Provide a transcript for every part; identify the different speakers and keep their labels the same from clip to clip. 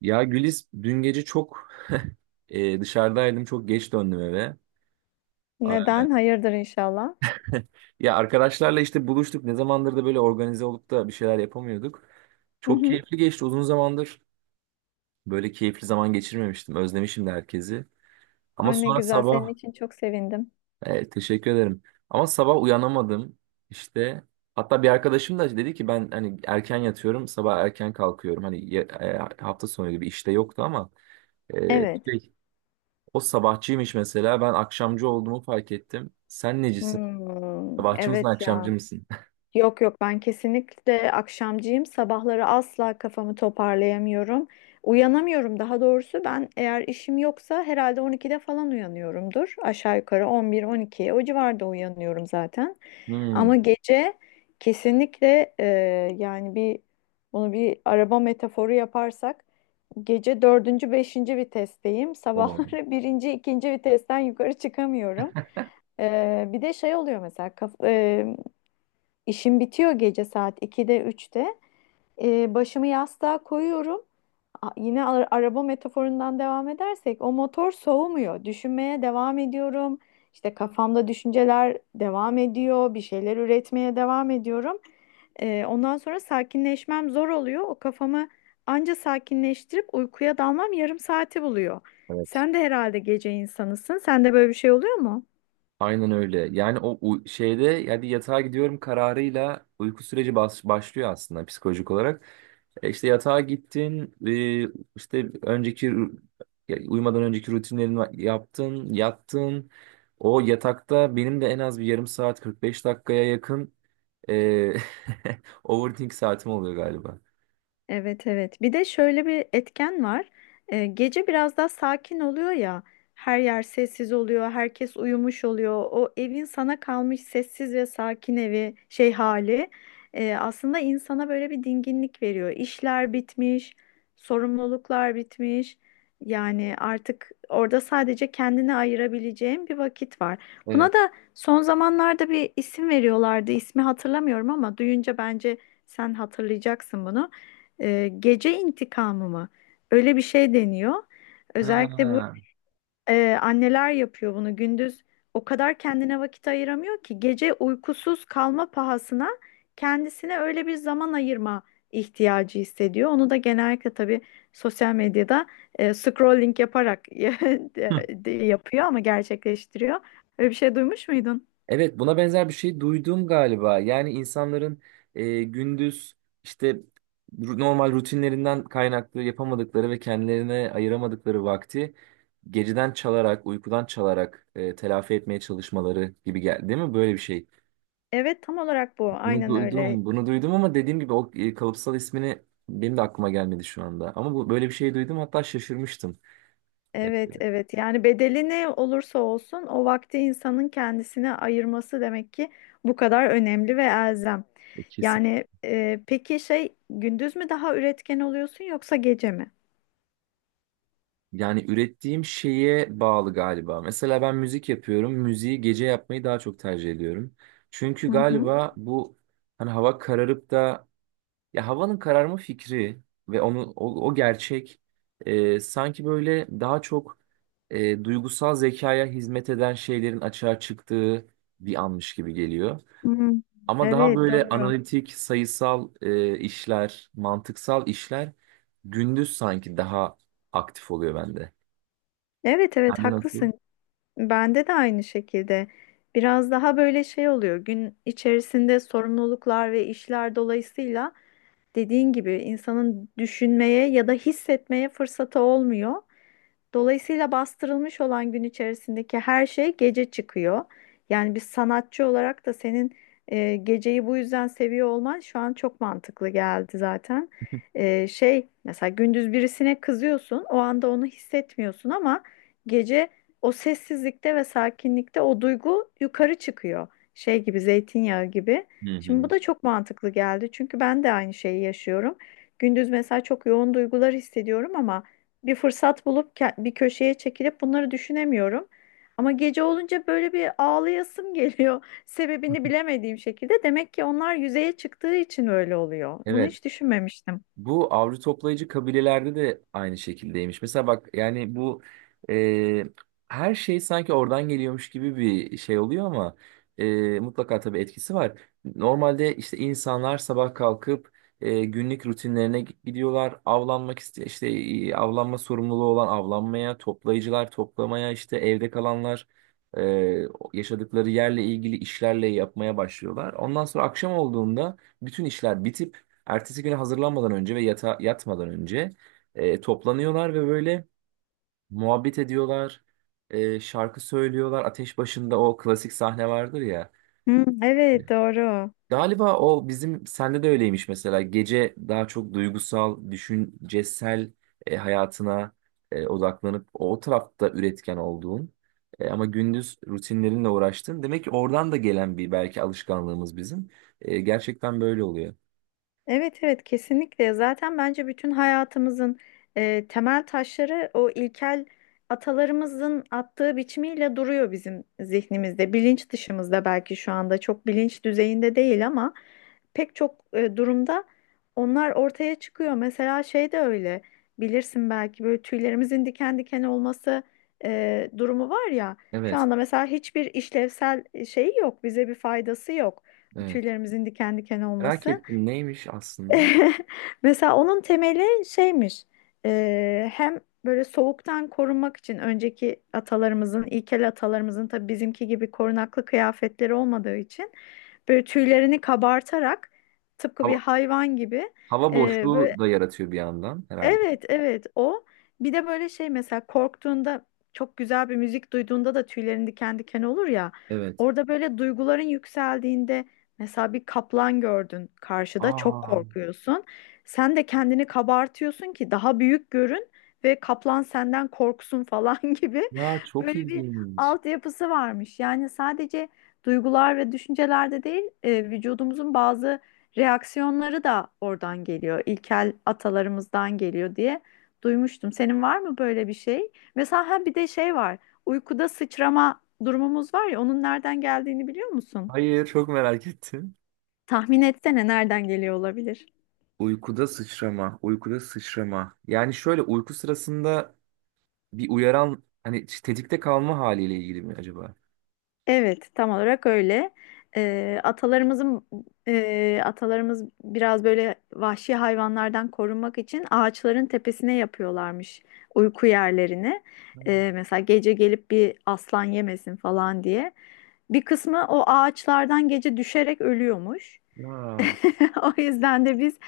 Speaker 1: Ya Gülis dün gece çok dışarıdaydım. Çok geç döndüm eve. A-
Speaker 2: Neden? Hayırdır inşallah.
Speaker 1: Ya arkadaşlarla işte buluştuk. Ne zamandır da böyle organize olup da bir şeyler yapamıyorduk.
Speaker 2: Hı
Speaker 1: Çok
Speaker 2: hı.
Speaker 1: keyifli geçti. Uzun zamandır böyle keyifli zaman geçirmemiştim. Özlemişim de herkesi. Ama
Speaker 2: Ay ne
Speaker 1: sonra
Speaker 2: güzel. Senin
Speaker 1: sabah...
Speaker 2: için çok sevindim.
Speaker 1: teşekkür ederim. Ama sabah uyanamadım. İşte hatta bir arkadaşım da dedi ki ben hani erken yatıyorum, sabah erken kalkıyorum. Hani hafta sonu gibi işte yoktu ama e,
Speaker 2: Evet.
Speaker 1: şey, o sabahçıymış mesela. Ben akşamcı olduğumu fark ettim. Sen necisin?
Speaker 2: Hmm,
Speaker 1: Sabahçı mısın,
Speaker 2: evet ya.
Speaker 1: akşamcı mısın?
Speaker 2: Yok yok ben kesinlikle akşamcıyım. Sabahları asla kafamı toparlayamıyorum. Uyanamıyorum daha doğrusu. Ben eğer işim yoksa herhalde 12'de falan uyanıyorumdur. Aşağı yukarı 11-12 o civarda uyanıyorum zaten. Ama
Speaker 1: Hmm,
Speaker 2: gece kesinlikle yani bunu bir araba metaforu yaparsak gece dördüncü, beşinci vitesteyim.
Speaker 1: o.
Speaker 2: Sabahları birinci, ikinci vitesten yukarı çıkamıyorum. Bir de şey oluyor mesela. İşim bitiyor gece saat 2'de 3'te. Başımı yastığa koyuyorum. Araba metaforundan devam edersek o motor soğumuyor. Düşünmeye devam ediyorum. İşte kafamda düşünceler devam ediyor. Bir şeyler üretmeye devam ediyorum. Ondan sonra sakinleşmem zor oluyor. O kafamı anca sakinleştirip uykuya dalmam yarım saati buluyor.
Speaker 1: Evet.
Speaker 2: Sen de herhalde gece insanısın. Sende böyle bir şey oluyor mu?
Speaker 1: Aynen öyle. Yani o şeyde yani yatağa gidiyorum kararıyla uyku süreci başlıyor aslında psikolojik olarak. E işte yatağa gittin, işte önceki ya uyumadan önceki rutinlerini yaptın, yattın. O yatakta benim de en az bir yarım saat 45 dakikaya yakın e, overthink saatim oluyor galiba.
Speaker 2: Evet evet. Bir de şöyle bir etken var. Gece biraz daha sakin oluyor ya. Her yer sessiz oluyor, herkes uyumuş oluyor. O evin sana kalmış sessiz ve sakin evi şey hali aslında insana böyle bir dinginlik veriyor. İşler bitmiş, sorumluluklar bitmiş. Yani artık orada sadece kendine ayırabileceğin bir vakit var. Buna da son zamanlarda bir isim veriyorlardı. İsmi hatırlamıyorum ama duyunca bence sen hatırlayacaksın bunu. Gece intikamı mı? Öyle bir şey deniyor. Özellikle bu,
Speaker 1: Ha.
Speaker 2: anneler yapıyor bunu. Gündüz o kadar kendine vakit ayıramıyor ki gece uykusuz kalma pahasına kendisine öyle bir zaman ayırma ihtiyacı hissediyor. Onu da genellikle tabii sosyal medyada scrolling yaparak
Speaker 1: Hı.
Speaker 2: yapıyor ama gerçekleştiriyor. Öyle bir şey duymuş muydun?
Speaker 1: Evet, buna benzer bir şey duydum galiba. Yani insanların gündüz işte normal rutinlerinden kaynaklı yapamadıkları ve kendilerine ayıramadıkları vakti geceden çalarak, uykudan çalarak telafi etmeye çalışmaları gibi geldi, değil mi? Böyle bir şey.
Speaker 2: Evet tam olarak bu.
Speaker 1: Bunu
Speaker 2: Aynen öyle.
Speaker 1: duydum, bunu duydum ama dediğim gibi o kalıpsal ismini benim de aklıma gelmedi şu anda. Ama bu böyle bir şey duydum, hatta şaşırmıştım. E,
Speaker 2: Evet, evet. Yani bedeli ne olursa olsun o vakti insanın kendisine ayırması demek ki bu kadar önemli ve elzem.
Speaker 1: e,
Speaker 2: Yani peki şey, gündüz mü daha üretken oluyorsun yoksa gece mi?
Speaker 1: Yani ürettiğim şeye bağlı galiba. Mesela ben müzik yapıyorum. Müziği gece yapmayı daha çok tercih ediyorum. Çünkü
Speaker 2: Hı hı.
Speaker 1: galiba bu hani hava kararıp da ya havanın kararma fikri ve onu o gerçek sanki böyle daha çok duygusal zekaya hizmet eden şeylerin açığa çıktığı bir anmış gibi geliyor.
Speaker 2: Hmm.
Speaker 1: Ama daha
Speaker 2: Evet,
Speaker 1: böyle
Speaker 2: doğru.
Speaker 1: analitik, sayısal işler, mantıksal işler gündüz sanki daha aktif oluyor bende.
Speaker 2: Evet, evet
Speaker 1: Sende nasıl?
Speaker 2: haklısın. Bende de aynı şekilde. Biraz daha böyle şey oluyor. Gün içerisinde sorumluluklar ve işler dolayısıyla dediğin gibi insanın düşünmeye ya da hissetmeye fırsatı olmuyor. Dolayısıyla bastırılmış olan gün içerisindeki her şey gece çıkıyor. Yani bir sanatçı olarak da senin geceyi bu yüzden seviyor olman şu an çok mantıklı geldi zaten. E, şey mesela gündüz birisine kızıyorsun, o anda onu hissetmiyorsun ama gece o sessizlikte ve sakinlikte o duygu yukarı çıkıyor. Şey gibi, zeytinyağı gibi.
Speaker 1: Hı
Speaker 2: Şimdi bu
Speaker 1: hı.
Speaker 2: da çok mantıklı geldi çünkü ben de aynı şeyi yaşıyorum. Gündüz mesela çok yoğun duygular hissediyorum ama bir fırsat bulup bir köşeye çekilip bunları düşünemiyorum. Ama gece olunca böyle bir ağlayasım geliyor. Sebebini bilemediğim şekilde. Demek ki onlar yüzeye çıktığı için öyle oluyor. Bunu
Speaker 1: Evet.
Speaker 2: hiç düşünmemiştim.
Speaker 1: Bu avcı toplayıcı kabilelerde de aynı şekildeymiş. Mesela bak yani bu e, her şey sanki oradan geliyormuş gibi bir şey oluyor ama mutlaka tabii etkisi var. Normalde işte insanlar sabah kalkıp günlük rutinlerine gidiyorlar. Avlanmak iste işte avlanma sorumluluğu olan avlanmaya, toplayıcılar toplamaya, işte evde kalanlar e, yaşadıkları yerle ilgili işlerle yapmaya başlıyorlar. Ondan sonra akşam olduğunda bütün işler bitip ertesi güne hazırlanmadan önce ve yatmadan önce toplanıyorlar ve böyle muhabbet ediyorlar. Şarkı söylüyorlar. Ateş başında o klasik sahne vardır ya.
Speaker 2: Hı, evet doğru.
Speaker 1: Galiba o bizim sende de öyleymiş mesela. Gece daha çok duygusal, düşüncesel hayatına odaklanıp o tarafta üretken olduğun ama gündüz rutinlerinle uğraştın. Demek ki oradan da gelen bir belki alışkanlığımız bizim. Gerçekten böyle oluyor.
Speaker 2: Evet evet kesinlikle. Zaten bence bütün hayatımızın temel taşları o ilkel atalarımızın attığı biçimiyle duruyor bizim zihnimizde. Bilinç dışımızda belki şu anda çok bilinç düzeyinde değil ama pek çok durumda onlar ortaya çıkıyor. Mesela şey de öyle, bilirsin belki, böyle tüylerimizin diken diken olması durumu var ya. Şu
Speaker 1: Evet,
Speaker 2: anda mesela hiçbir işlevsel şey yok, bize bir faydası yok
Speaker 1: evet.
Speaker 2: tüylerimizin diken diken
Speaker 1: Merak
Speaker 2: olması.
Speaker 1: ettim neymiş aslında?
Speaker 2: Mesela onun temeli şeymiş. Hem böyle soğuktan korunmak için önceki atalarımızın, ilkel atalarımızın tabii bizimki gibi korunaklı kıyafetleri olmadığı için böyle tüylerini kabartarak tıpkı bir
Speaker 1: Hava,
Speaker 2: hayvan gibi,
Speaker 1: hava
Speaker 2: böyle.
Speaker 1: boşluğu da yaratıyor bir yandan herhalde.
Speaker 2: Evet, evet o. Bir de böyle şey mesela korktuğunda, çok güzel bir müzik duyduğunda da tüylerin diken diken olur ya.
Speaker 1: Evet.
Speaker 2: Orada böyle duyguların yükseldiğinde, mesela bir kaplan gördün karşıda çok
Speaker 1: Aa,
Speaker 2: korkuyorsun. Sen de kendini kabartıyorsun ki daha büyük görün ve kaplan senden korksun falan, gibi
Speaker 1: ya çok
Speaker 2: böyle bir
Speaker 1: ilginç.
Speaker 2: altyapısı varmış. Yani sadece duygular ve düşüncelerde değil, vücudumuzun bazı reaksiyonları da oradan geliyor. İlkel atalarımızdan geliyor diye duymuştum. Senin var mı böyle bir şey? Mesela ha bir de şey var. Uykuda sıçrama durumumuz var ya, onun nereden geldiğini biliyor musun?
Speaker 1: Hayır, çok merak ettim.
Speaker 2: Tahmin etsene nereden geliyor olabilir?
Speaker 1: Uykuda sıçrama, uykuda sıçrama. Yani şöyle uyku sırasında bir uyaran hani tetikte kalma haliyle ilgili mi acaba?
Speaker 2: Evet, tam olarak öyle. Atalarımızın, atalarımız biraz böyle vahşi hayvanlardan korunmak için ağaçların tepesine yapıyorlarmış uyku yerlerini. Mesela gece gelip bir aslan yemesin falan diye. Bir kısmı o ağaçlardan gece düşerek ölüyormuş.
Speaker 1: Ya,
Speaker 2: O yüzden de biz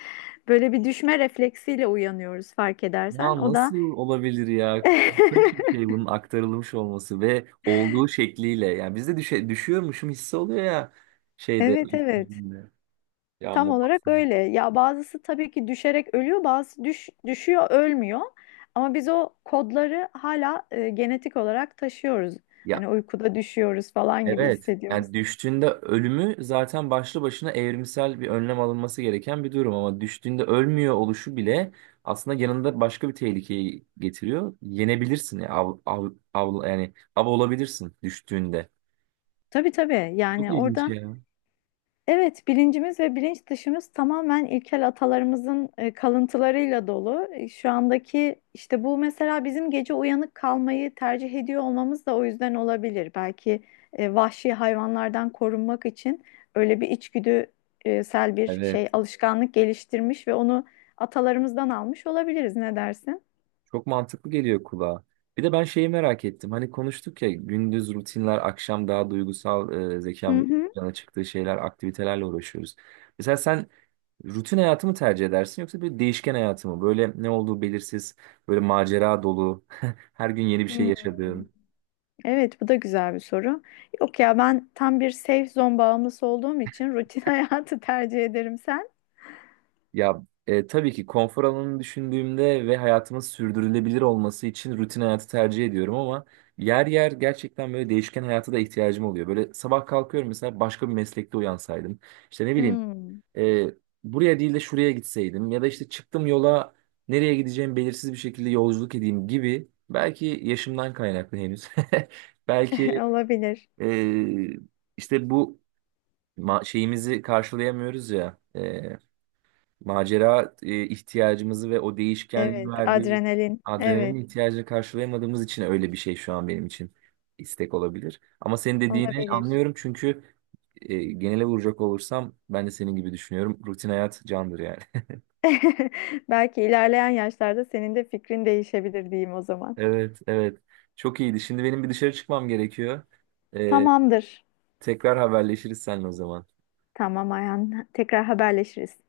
Speaker 2: böyle bir düşme refleksiyle uyanıyoruz fark edersen.
Speaker 1: ya
Speaker 2: O da
Speaker 1: nasıl olabilir ya? Korkunç bir şey bunun aktarılmış olması ve olduğu şekliyle. Yani bizde düşüyormuşum hissi oluyor ya şeyde.
Speaker 2: evet evet,
Speaker 1: Ya
Speaker 2: tam olarak
Speaker 1: muhakkak.
Speaker 2: öyle. Ya bazısı tabii ki düşerek ölüyor, bazısı düşüyor ölmüyor. Ama biz o kodları hala genetik olarak taşıyoruz.
Speaker 1: Ya
Speaker 2: Hani uykuda düşüyoruz falan gibi
Speaker 1: evet.
Speaker 2: hissediyoruz.
Speaker 1: Yani düştüğünde ölümü zaten başlı başına evrimsel bir önlem alınması gereken bir durum ama düştüğünde ölmüyor oluşu bile aslında yanında başka bir tehlikeyi getiriyor. Yenebilirsin ya yani av olabilirsin düştüğünde.
Speaker 2: Tabii tabii,
Speaker 1: Çok
Speaker 2: yani
Speaker 1: ilginç
Speaker 2: orada.
Speaker 1: ya.
Speaker 2: Evet, bilincimiz ve bilinç dışımız tamamen ilkel atalarımızın kalıntılarıyla dolu. E, şu andaki işte bu mesela bizim gece uyanık kalmayı tercih ediyor olmamız da o yüzden olabilir. Belki vahşi hayvanlardan korunmak için öyle bir içgüdüsel bir
Speaker 1: Evet.
Speaker 2: şey alışkanlık geliştirmiş ve onu atalarımızdan almış olabiliriz. Ne dersin?
Speaker 1: Çok mantıklı geliyor kulağa. Bir de ben şeyi merak ettim. Hani konuştuk ya gündüz rutinler, akşam daha duygusal
Speaker 2: Hı
Speaker 1: zekamızın
Speaker 2: hı.
Speaker 1: yana çıktığı şeyler, aktivitelerle uğraşıyoruz. Mesela sen rutin hayatı mı tercih edersin yoksa bir değişken hayatı mı? Böyle ne olduğu belirsiz, böyle macera dolu, her gün yeni bir şey
Speaker 2: Hmm.
Speaker 1: yaşadığın.
Speaker 2: Evet, bu da güzel bir soru. Yok ya ben tam bir safe zone bağımlısı olduğum için rutin hayatı tercih ederim. Sen?
Speaker 1: Ya tabii ki konfor alanını düşündüğümde ve hayatımın sürdürülebilir olması için rutin hayatı tercih ediyorum ama yer yer gerçekten böyle değişken hayata da ihtiyacım oluyor. Böyle sabah kalkıyorum mesela başka bir meslekte uyansaydım. İşte ne bileyim
Speaker 2: Hmm,
Speaker 1: e, buraya değil de şuraya gitseydim ya da işte çıktım yola nereye gideceğim belirsiz bir şekilde yolculuk edeyim gibi. Belki yaşımdan kaynaklı henüz. Belki
Speaker 2: olabilir.
Speaker 1: e, işte bu şeyimizi karşılayamıyoruz ya. Macera ihtiyacımızı ve o değişkenliğin
Speaker 2: Evet,
Speaker 1: verdiği
Speaker 2: adrenalin.
Speaker 1: adrenalin
Speaker 2: Evet,
Speaker 1: ihtiyacını karşılayamadığımız için öyle bir şey şu an benim için istek olabilir. Ama senin dediğini
Speaker 2: olabilir.
Speaker 1: anlıyorum çünkü genele vuracak olursam ben de senin gibi düşünüyorum. Rutin hayat candır yani.
Speaker 2: Belki ilerleyen yaşlarda senin de fikrin değişebilir diyeyim o zaman.
Speaker 1: Evet, evet. Çok iyiydi. Şimdi benim bir dışarı çıkmam gerekiyor. E,
Speaker 2: Tamamdır.
Speaker 1: Tekrar haberleşiriz seninle o zaman.
Speaker 2: Tamam Ayhan. Tekrar haberleşiriz.